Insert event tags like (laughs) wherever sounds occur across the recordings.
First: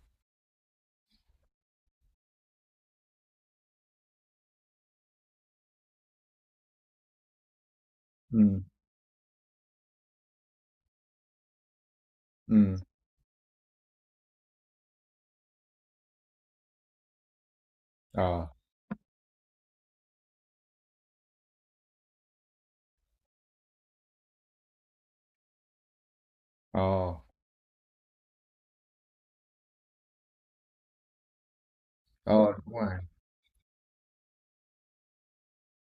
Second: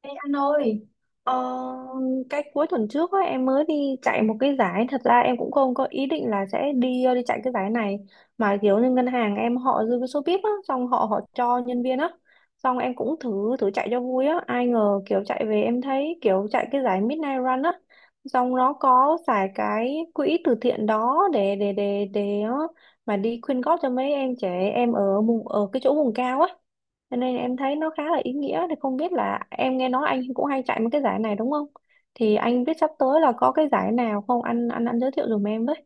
Ê anh ơi, ờ, cái cuối tuần trước á, em mới đi chạy một cái giải. Thật ra em cũng không có ý định là sẽ đi đi chạy cái giải này, mà Ừ, kiểu như ngân hàng em họ dư cái số VIP á, xong họ họ cho nhân viên á, ừ, xong em cũng thử thử chạy cho vui á. Ai ngờ kiểu chạy về em thấy kiểu chạy cái giải Midnight Run á, ờ, xong nó có xài cái quỹ từ thiện đó mà đi quyên góp cho mấy em trẻ em ở vùng, ở cái chỗ vùng cao á, ờ, cho nên em thấy nó khá là ý nghĩa. Thì không biết là, em nghe nói anh cũng hay chạy mấy cái giải này đúng không? Thì ờ, anh biết đúng rồi. sắp tới là có cái giải nào không? Anh giới thiệu giùm em với.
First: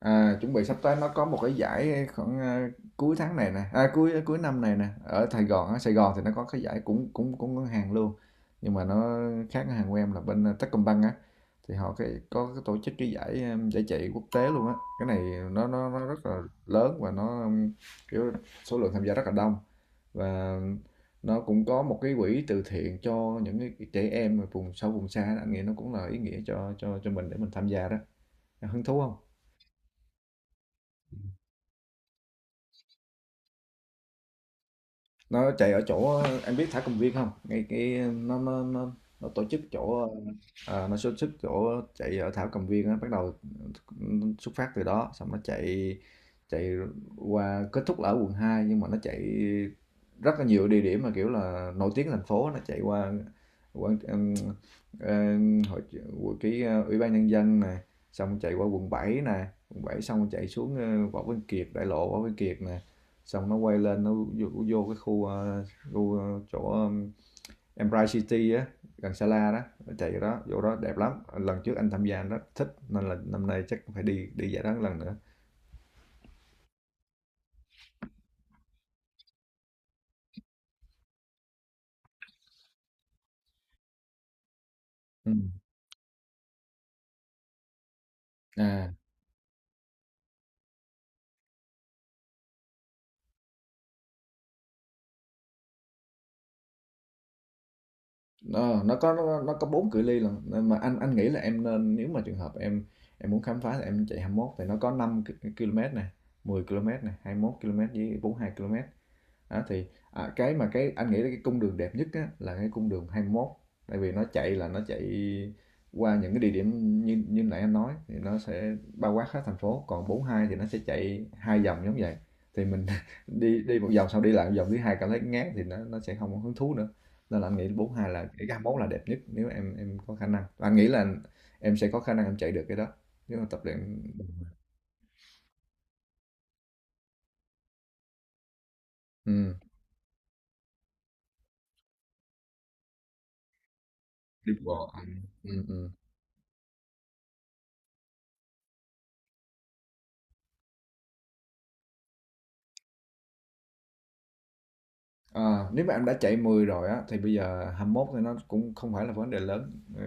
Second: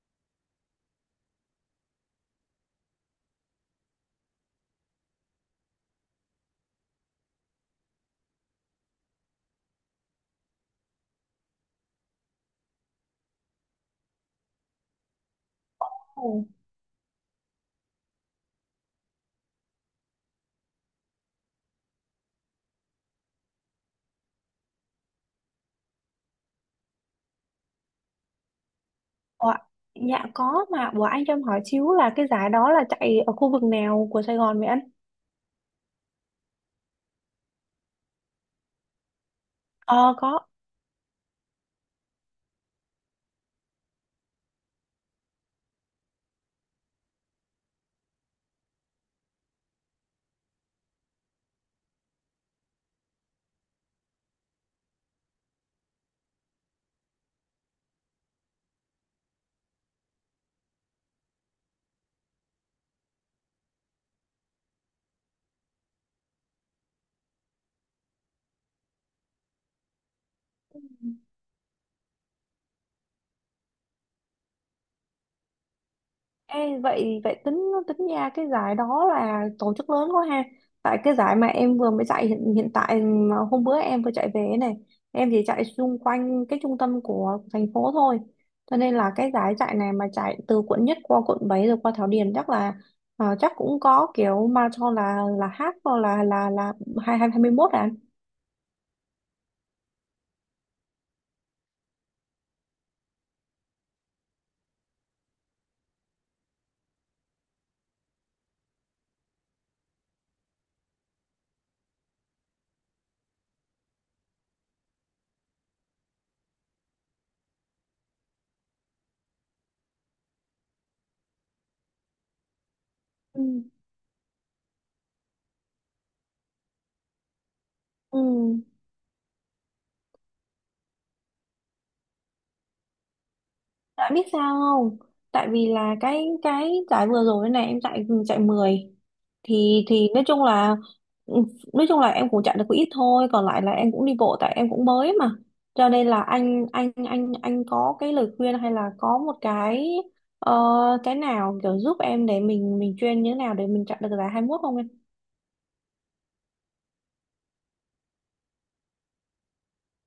À, chuẩn bị sắp tới nó có một cái giải khoảng cuối tháng này nè, cuối cuối năm này nè, ở Sài Gòn á. Sài Gòn thì nó có cái giải cũng cũng cũng ngân hàng luôn. Nhưng mà nó khác ngân hàng của em, là bên Techcombank á, thì họ cái có cái tổ chức cái giải giải chạy quốc tế luôn á. Cái này nó rất là Ồ, lớn và nó kiểu số lượng tham gia rất là đông, và nó cũng có một cái quỹ từ thiện cho những cái trẻ em ở vùng sâu vùng xa đó. Anh nghĩ nó cũng là ý nghĩa cho mình để mình tham gia đó. Hứng thú không? ủa, dạ có mà, ủa anh cho em hỏi xíu là cái giải đó là chạy ở khu vực nào của Sài Gòn vậy anh? Nó chạy ở chỗ em biết thả cầm viên không, ngay cái nó tổ chức chỗ Ờ có. Nó tổ chức chỗ chạy ở thảo cầm viên á, bắt đầu xuất phát từ đó, xong nó chạy chạy qua, kết thúc là ở quận 2, nhưng mà nó chạy rất là nhiều địa điểm mà kiểu là nổi tiếng thành phố. Nó chạy qua quận hội cái ủy ban nhân dân này, xong chạy qua quận bảy, xong chạy xuống Võ Văn Kiệt, đại lộ Võ Văn Kiệt nè, xong nó quay lên, nó vô cái khu khu chỗ Empire City á, gần Sala đó. Chạy đó, chỗ đó đẹp lắm, lần trước anh tham gia anh thích, nên là năm nay chắc phải đi đi giải đó một lần nữa. Ê, vậy vậy tính tính ra cái giải đó là tổ chức lớn quá ha. Tại cái giải mà em vừa mới chạy hiện tại, mà hôm bữa em vừa chạy về ấy này, Ừ. em chỉ chạy xung quanh cái trung tâm của thành phố thôi. Cho À, nên là cái giải chạy này mà chạy từ quận nhất qua quận 7 rồi qua Thảo Điền chắc là, chắc cũng có kiểu marathon là half hoặc là hai hai hai mươi mốt à anh? nó có 4 cự ly lần, nên mà anh nghĩ là em nên, nếu mà trường hợp em muốn khám phá, thì em chạy 21. Thì nó có km nè, 10 km nè, 21 km với 42 km. Đó, thì, à, cái mà cái anh nghĩ là cái cung đường đẹp nhất á, là cái cung đường 21, tại vì nó chạy qua những cái địa điểm như như nãy anh nói, thì nó sẽ bao quát hết thành phố. Còn 42 thì nó sẽ chạy hai vòng giống vậy, thì mình (laughs) Ừ. đi đi một vòng xong đi lại một vòng thứ 2, cảm thấy ngán thì nó sẽ không có hứng thú nữa. Nên là anh nghĩ 42 Ừ. là cái 21 là đẹp nhất, nếu em có khả năng. Và anh nghĩ là em sẽ có khả năng em chạy được cái đó, nếu mà tập luyện. Tại biết sao không? Tại vì là cái giải vừa rồi này em chạy chạy mười, Ừ, thì nói chung là, ừ, nói chung là em cũng chạy được có ít thôi, còn lại là em cũng đi bộ đi tại em cũng bộ. mới mà. Ừ, ừ. Cho nên là anh có cái lời khuyên hay là có một cái, ờ, cái nào kiểu giúp em để mình chuyên như thế nào để mình chạy được giải hai mốt không em? Ờ, nếu mà em đã chạy 10 rồi á, thì bây giờ 21 thì nó cũng không phải là vấn đề lớn, ừ,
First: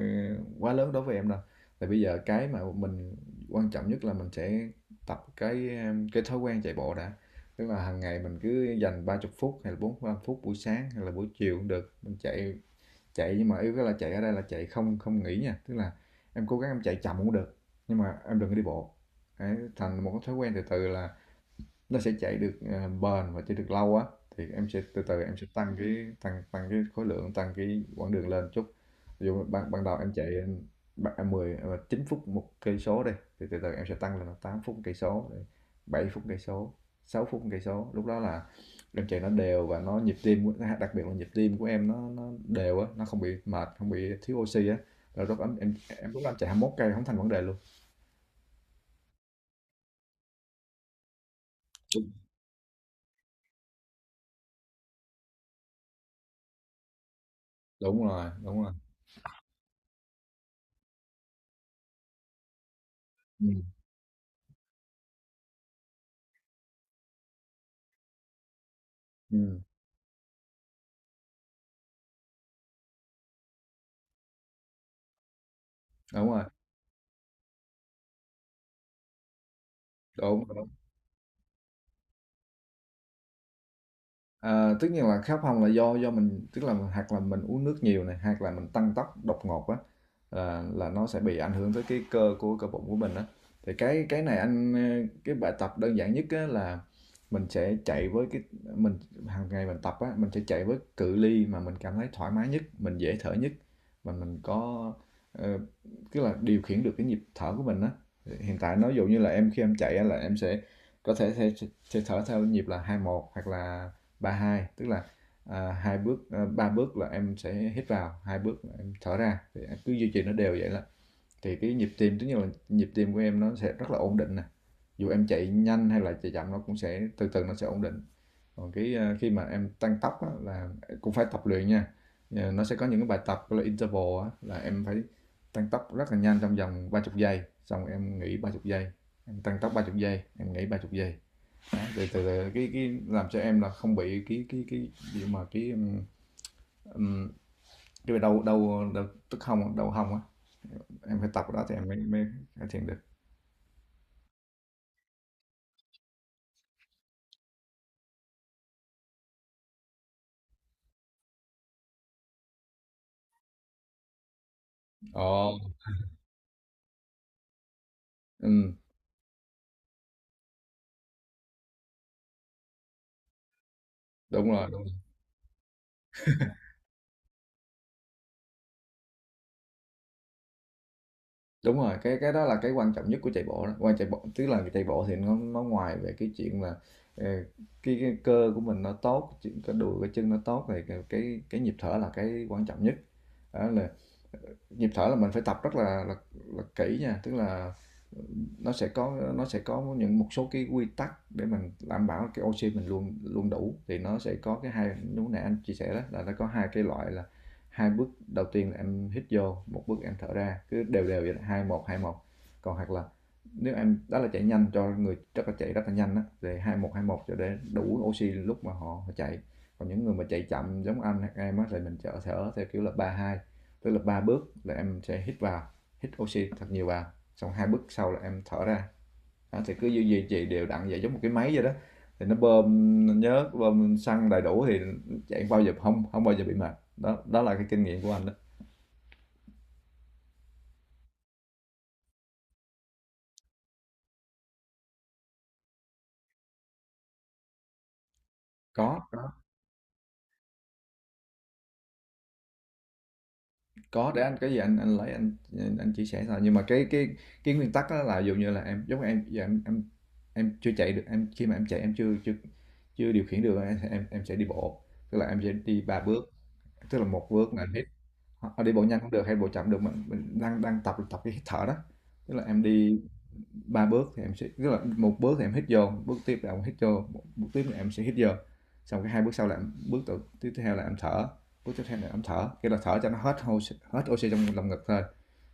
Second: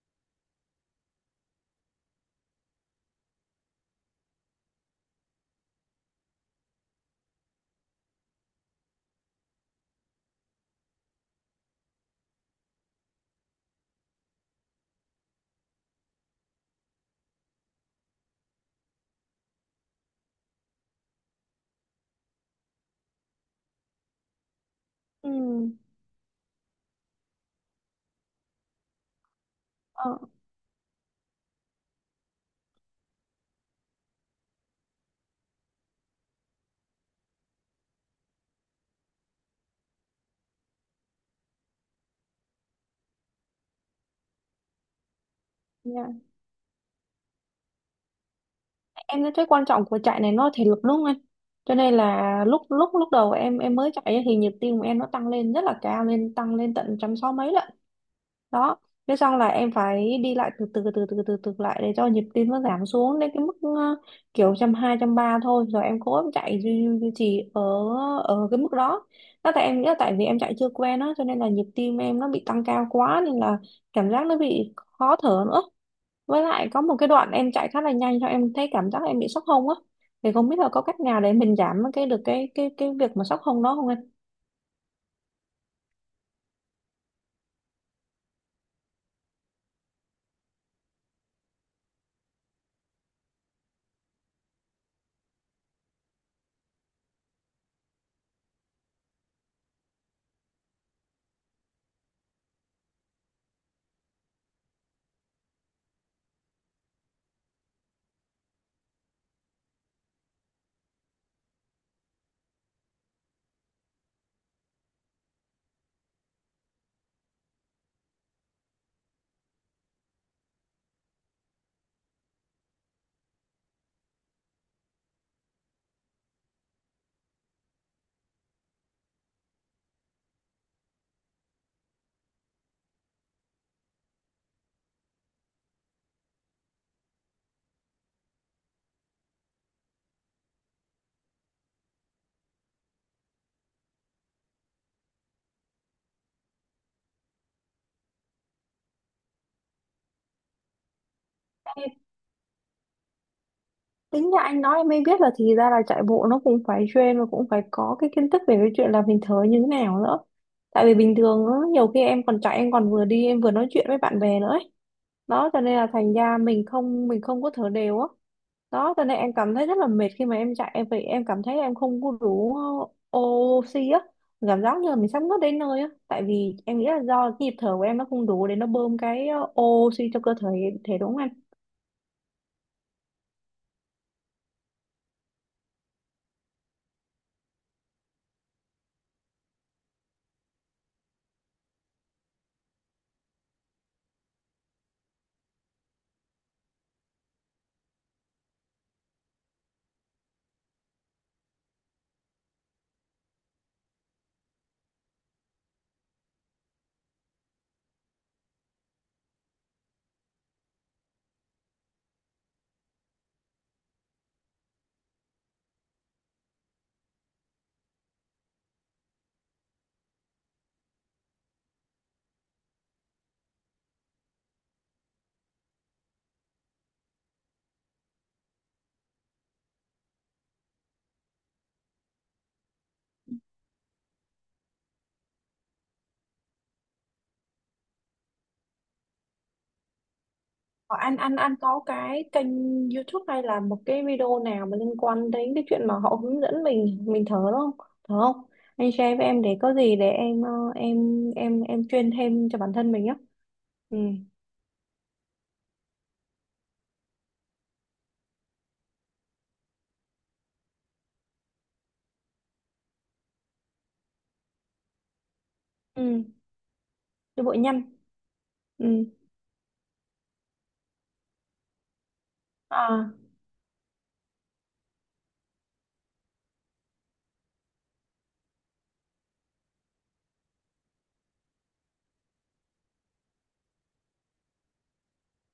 quá lớn đối với em đâu. Tại bây giờ cái mà mình quan trọng nhất là mình sẽ tập cái thói quen chạy bộ đã. Tức là hàng ngày mình cứ dành 30 phút hay là 45 phút, buổi sáng hay là buổi chiều cũng được. Mình chạy chạy nhưng mà yếu cái là chạy ở đây là chạy không không nghỉ nha. Tức là em cố gắng em chạy chậm cũng được, nhưng mà em đừng có đi bộ. Đấy, thành một cái thói quen từ từ là nó sẽ chạy được, à, bền và chạy được lâu á, thì em sẽ từ từ Ừ. em sẽ tăng cái khối lượng, tăng cái quãng đường lên chút. Ví dụ ban ban đầu em Ờ. chạy, 10, 9 phút một cây số đi, thì từ từ em sẽ tăng lên là 8 phút 1 cây số, rồi 7 phút 1 cây số, 6 phút 1 cây số. Lúc đó là em chạy nó đều, và nhịp tim của, đặc biệt là nhịp tim của em, nó đều á, nó không bị mệt, không bị thiếu oxy á, rồi lúc đó em Dạ. em lúc đó em chạy 21 cây không thành vấn đề luôn. Em thấy cái quan trọng của chạy này nó là thể lực đúng không anh? Cho nên Đúng, là lúc lúc lúc đầu em mới chạy ấy thì nhịp tim của em nó tăng lên rất là cao, lên tăng lên tận trăm sáu mấy lận. đúng rồi, đúng rồi. Đó, thế xong là em phải đi lại từ từ từ từ từ từ lại để cho nhịp tim nó giảm xuống đến cái mức, Ừm, kiểu trăm hai trăm ba thôi, rồi em cố em chạy duy, duy duy trì ở ở cái mức đó. Đó, ừm, tại em nghĩ là tại vì em chạy chưa quen á, cho nên là nhịp tim em nó bị tăng cao quá nên là cảm giác nó bị khó thở nữa. đúng Với rồi, lại có một cái đoạn em chạy khá là nhanh cho em thấy cảm giác em bị sốc hông á, thì đúng. không biết là có cách nào để mình giảm cái được cái cái việc mà sốc hông đó không Ờ, tất nhiên là khát phòng là do mình, tức là hoặc là mình uống nước nhiều này, hoặc là mình tăng tốc đột ngột á, là nó sẽ bị ảnh hưởng tới cái cơ, của cơ bụng của mình á. Thì cái này anh, ờ, cái bài tập đơn giản nhất á là mình sẽ chạy với cái mình hàng ngày mình tập á, mình sẽ chạy với cự ly mà mình cảm thấy thoải mái nhất, mình dễ thở nhất, mà mình có, ờ, tức là điều khiển được cái nhịp thở của mình á. Hiện tại nói dụ như là em, khi em chạy á, là em sẽ có thể, thể, sẽ thở theo nhịp là hai một, hoặc là ba hai, tức là ba bước là em sẽ hít vào, hai bước là em thở ra, thì em cứ duy trì nó đều vậy là thì cái nhịp tim, tức là nhịp tim của em nó sẽ rất là ổn định nè, dù em chạy nhanh hay là chạy chậm nó cũng sẽ từ từ nó sẽ ổn định. Còn cái, à, khi mà em tăng tốc á, là cũng phải tập luyện nha. Ờ, nó sẽ có những cái bài tập gọi là interval á, là em phải tăng tốc rất là nhanh trong vòng 30 giây, xong em nghỉ 30 giây, em tăng tốc 30 giây, em nghỉ 30 giây đó, để cái làm cho em là không bị cái gì mà cái đau đau đau tức hông, đau hông á. Em phải tập cái đó thì em anh? mới mới cải thiện được. Tính ra anh nói em mới biết là thì ra là chạy bộ nó cũng phải train, và cũng phải có cái kiến thức về cái chuyện là mình thở như thế nào nữa. Tại vì bình thường á, nhiều khi em còn chạy em còn vừa đi em vừa nói chuyện với bạn bè nữa ấy. Đó Ồ. cho nên là thành ra mình không có thở đều á. Ừm. Đó cho nên em cảm thấy rất là mệt. Khi mà em chạy em vậy em cảm thấy em không có đủ oxy á. Đúng Cảm rồi, giác đúng như rồi, là mình sắp ngất đến nơi á. Tại vì em nghĩ là do cái nhịp thở của em nó không đủ để nó bơm cái oxy cho cơ thể, thể đúng không anh? đúng rồi. Cái đó là cái quan trọng nhất của chạy bộ đó, quan chạy bộ tức là chạy bộ thì nó ngoài về cái chuyện là, ờ, cái cơ của mình nó tốt, chuyện cái đùi cái chân nó tốt, thì cái nhịp thở là cái quan trọng nhất. Đó là nhịp thở là mình phải tập rất là là kỹ nha, tức là nó sẽ có những một số cái quy tắc để mình đảm bảo cái oxy mình luôn luôn đủ. Thì nó sẽ có cái hai, lúc nãy anh chia sẻ đó là nó có hai cái loại là, hai bước đầu tiên là em hít vô, một bước em thở ra, cứ đều đều vậy, hai một hai một. Còn hoặc là nếu em đó là chạy nhanh, cho người rất là chạy rất là nhanh á, thì hai một cho để đủ oxy lúc mà họ chạy. Còn những người mà chạy chậm giống anh hay em á, thì mình thở theo kiểu là ba hai, tức là ba bước là em sẽ hít vào, hít oxy thật nhiều vào, xong hai bước sau là em thở ra. Đó, thì cứ duy duy trì đều đặn vậy, giống một cái máy vậy đó, thì nó bơm, nó nhớ bơm xăng đầy đủ thì chạy bao giờ không không bao giờ bị mệt đó. Đó là cái kinh nghiệm của anh đó. Ờ, anh có cái kênh YouTube hay là một cái video nào mà liên quan đến cái chuyện mà họ hướng dẫn mình thở đúng không? Thở không? Anh có share với có em để có gì để em, em em chuyên thêm cho bản thân mình á. Ừ. có, để anh cái gì anh lấy anh, chia sẻ thôi. Nhưng mà cái nguyên tắc đó là ví dụ như là em, giống em giờ chưa chạy được em, khi mà em chạy em chưa chưa chưa điều khiển được em sẽ đi bộ, tức là em sẽ đi ba Ừ. bước, tức là một Cho bước bụi là nhanh. hít. Hoặc đi bộ nhanh Ừ. không được, hay bộ chậm cũng được, mình đang đang tập tập cái hít thở đó. Tức là em đi À. 3 bước, thì em sẽ, tức là một bước thì em hít vô, bước tiếp là em hít vô, một bước tiếp là em sẽ hít vô. Xong cái hai bước sau là em, tiếp theo là em thở, bước tiếp theo là em thở, cái là thở cho nó hết oxy trong lồng ngực thôi.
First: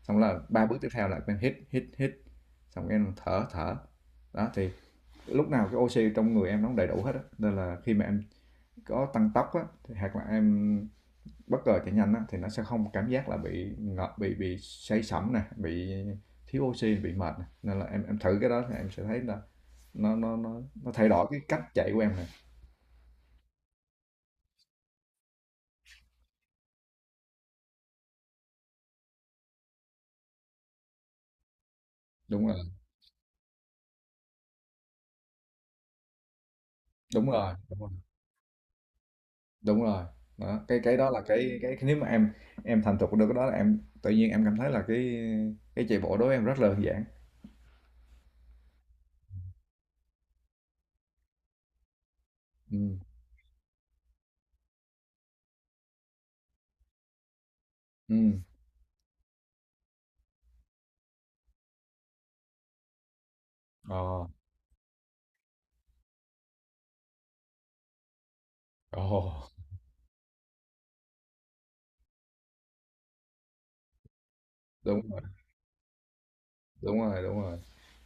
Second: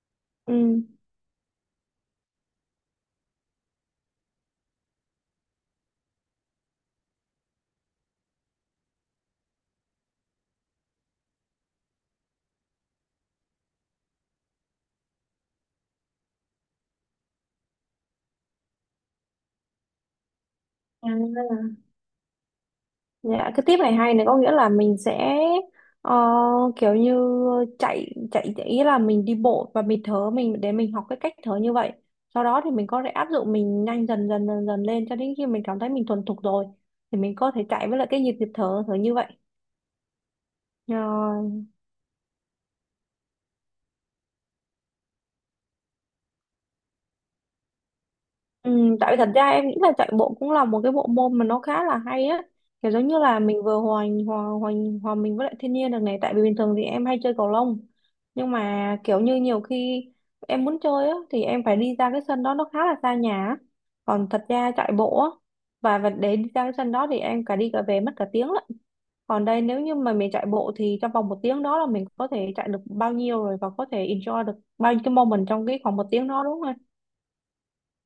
Xong là ba bước Ừ. tiếp theo là em hít hít hít, xong cái em thở thở. Đó thì lúc nào cái oxy trong người em nó cũng đầy đủ hết á. Nên là khi mà em có tăng tốc á, thì hoặc là em bất ngờ chạy nhanh á, thì nó sẽ không cảm giác là bị ngợp, bị say sẩm nè, bị thiếu oxy, bị mệt nè. Nên là em thử cái đó thì em sẽ thấy là nó thay đổi cái cách À. chạy của em này. Dạ, cái tiếp này hay này, có nghĩa là mình sẽ, ờ, kiểu như chạy chạy chạy- ý là mình đi bộ và mình thở, mình để mình học cái cách thở như vậy. Sau Đúng rồi, đó thì mình có thể áp dụng mình nhanh dần dần lên cho đến khi mình cảm thấy mình thuần thục rồi thì đúng mình có rồi, thể đúng chạy rồi, với lại cái nhịp nhịp thở thở như vậy. đúng rồi. Đó, Ờ, cái đó là cái, nếu mà em thành thục được cái đó là em tự nhiên em cảm thấy là cái chạy bộ đối với em rất là đơn giản. ừ, tại vì thật ra em nghĩ là chạy bộ cũng là một cái bộ môn mà nó khá là hay á, kiểu Ừ, giống như là mình vừa hòa mình với lại thiên nhiên được này. Tại vì bình thường thì em hay chơi cầu lông, ừ, nhưng mà kiểu như nhiều khi em muốn chơi á thì em phải đi ra cái sân đó, nó khá là xa nhà á. ờ, Còn thật ra chạy bộ á, và để đi ra cái sân đó thì em cả đi cả về mất cả tiếng lận. ồ, Còn đây nếu như mà mình chạy bộ thì trong vòng một tiếng đó là mình có thể chạy được bao nhiêu rồi, và có thể enjoy được bao đúng, nhiêu cái moment trong cái khoảng một tiếng đó, đúng không em? đúng rồi, đúng rồi.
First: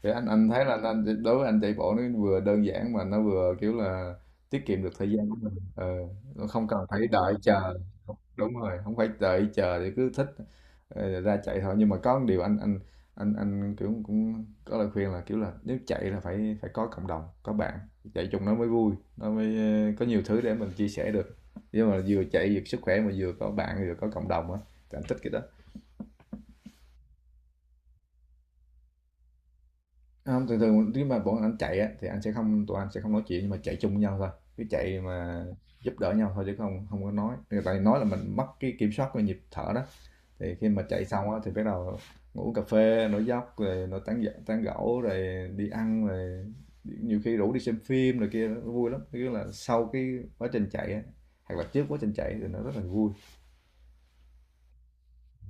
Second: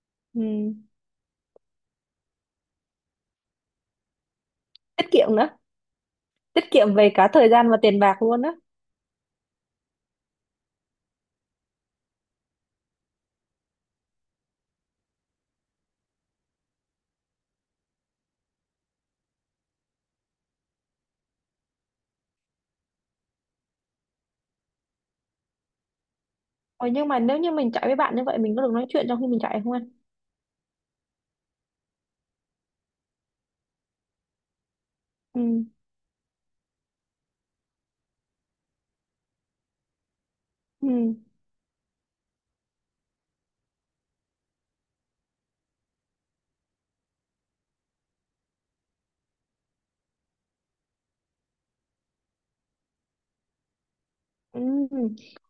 Thì anh thấy Ừ. là anh, đối với anh chạy bộ nó vừa đơn giản mà nó vừa kiểu là tiết kiệm được Tiết thời gian của kiệm nữa. mình. Ờ, nó Tiết không cần kiệm phải về cả đợi thời gian chờ. và tiền bạc luôn á. Đúng rồi, không phải đợi chờ, thì cứ thích, ờ, ra chạy thôi. Nhưng mà có một điều anh kiểu cũng có lời khuyên là kiểu là, nếu chạy là phải phải có cộng đồng, có bạn chạy chung, nó mới vui, nó mới, ờ, có nhiều thứ để mình chia sẻ được. Nhưng mà vừa chạy vừa sức khỏe, mà vừa có bạn vừa có cộng đồng á, thì anh thích cái đó. Ờ, nhưng mà nếu như mình chạy với bạn như vậy, mình có được nói chuyện trong khi mình chạy không anh? Không, thường thường nếu mà bọn anh chạy á, thì anh sẽ không, tụi anh sẽ không nói chuyện, nhưng mà chạy chung với nhau thôi, cứ chạy Ừ. mà giúp đỡ nhau thôi, chứ không không có nói. Tại vì nói là mình mất cái kiểm soát về nhịp thở đó. Thì khi mà Ừ. chạy xong á, thì bắt đầu ngủ cà phê, nói dốc rồi, tán gẫu rồi, đi ăn rồi, nhiều khi rủ đi xem phim rồi, kia nó vui lắm. Tức là sau cái quá trình chạy á, hoặc là trước quá trình chạy thì nó rất là vui. Ừ.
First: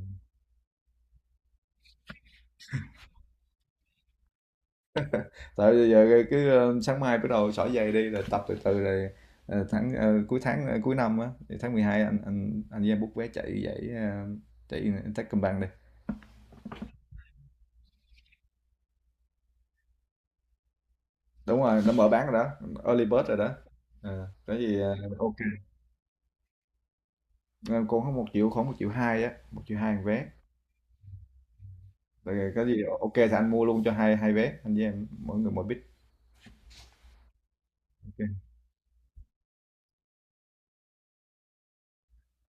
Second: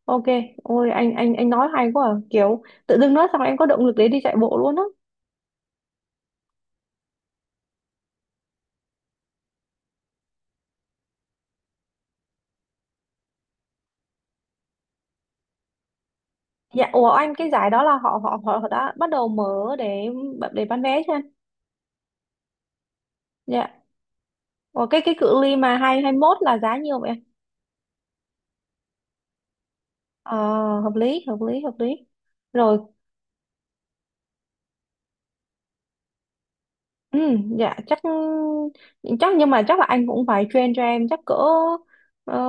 Ok. Ôi, anh nói hay quá à. Kiểu tự dưng nói xong em có động lực để đi chạy bộ luôn á. Tại bây giờ cái, ờ, sáng mai bắt đầu xỏ giày đi rồi, tập từ từ rồi, cuối năm á, thì tháng 12 anh với em book vé chạy giải, chạy Techcombank đi. Dạ, ủa anh, cái giải đó là họ họ họ họ đã bắt đầu mở để bán vé chưa anh? Đúng rồi, nó mở bán rồi đó, early bird rồi đó. Dạ. Ờ, có gì Ủa, ờ, cái ok. cự ly mà hai hai mốt là giá nhiều vậy? Ờ, cô có 1.000.000, khoảng 1.200.000 một vé. Ờ, hợp lý Rồi có rồi. gì ok thì anh mua luôn cho hai hai vé, anh với em mỗi người mỗi bit. Ừ, dạ chắc, Ok. chắc nhưng mà chắc là anh cũng phải train cho em, chắc cỡ, ờ,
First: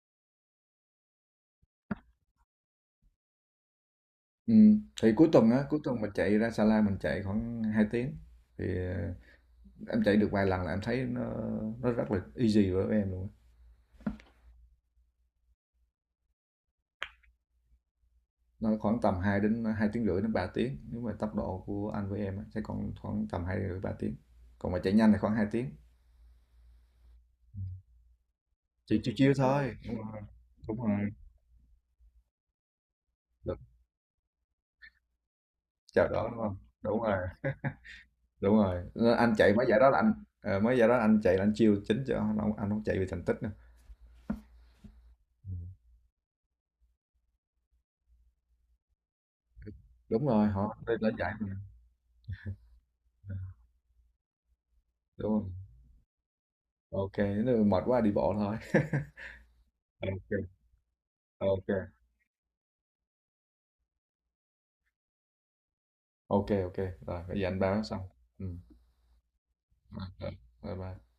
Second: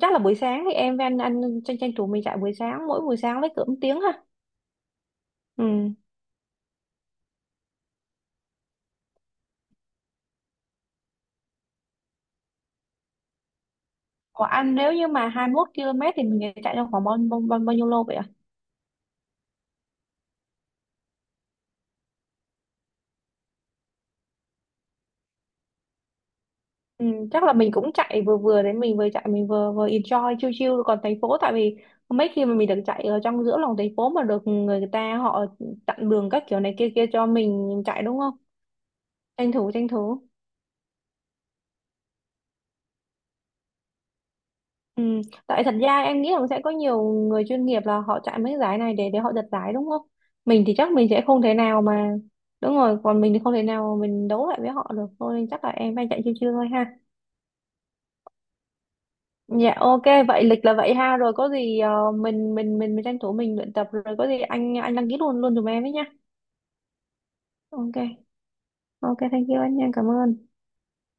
chắc là buổi sáng thì em với anh, tranh tranh thủ mình chạy buổi sáng, mỗi buổi sáng với cỡ một tiếng ha. Ừ. Thì cuối tuần á, cuối Ừ. tuần mình chạy ra Sa La mình chạy khoảng 2 tiếng, thì ờ, em chạy được vài lần là em thấy nó rất là easy với em luôn á. Của anh nếu như mà 21 km thì mình chạy trong khoảng bao nhiêu lô vậy ạ? Nó khoảng tầm 2 đến 2 tiếng rưỡi đến 3 tiếng, nếu mà tốc độ của anh với em á, sẽ còn khoảng tầm 2 rưỡi 3 tiếng. Còn mà chạy nhanh thì khoảng 2 tiếng. Ừ, chắc là mình cũng chạy vừa vừa đấy, mình Chỉ vừa chiêu chạy chiêu mình vừa thôi. vừa Đúng rồi, enjoy chill chill đúng còn rồi. thành phố, tại vì mấy khi mà mình được chạy ở trong Được. giữa lòng thành phố mà được người ta họ Chào chặn đó đường đúng các không? kiểu này kia Đúng kia rồi, cho mình chạy đúng không? đúng rồi. Nên anh Tranh chạy mấy thủ giải đó là anh, ờ, mấy giải đó anh chạy là anh chiêu chính cho anh không chạy vì thành tích nữa. Ừ. Ừ. Tại thật ra em nghĩ rằng sẽ có nhiều người chuyên nghiệp là họ chạy mấy cái giải này để họ giật giải đúng không? Đúng rồi, Mình thì họ chắc đây mình là sẽ giải không thể mà. nào mà đúng rồi, còn mình thì không thể nào mà mình đấu lại với họ được Đúng thôi, nên không? chắc là em phải chạy chiêu chiêu thôi ha. Ok, nếu mà mệt quá đi bộ thôi. (laughs) Dạ ok, Ok, vậy lịch là vậy ha, rồi có gì ok mình tranh thủ mình luyện tập, rồi có gì anh đăng ký luôn luôn giùm em ấy nha. Ok, rồi bây giờ anh báo Ok. xong. Ừ. Ok, thank you anh nha, cảm Rồi, rồi. ơn. Bye bye.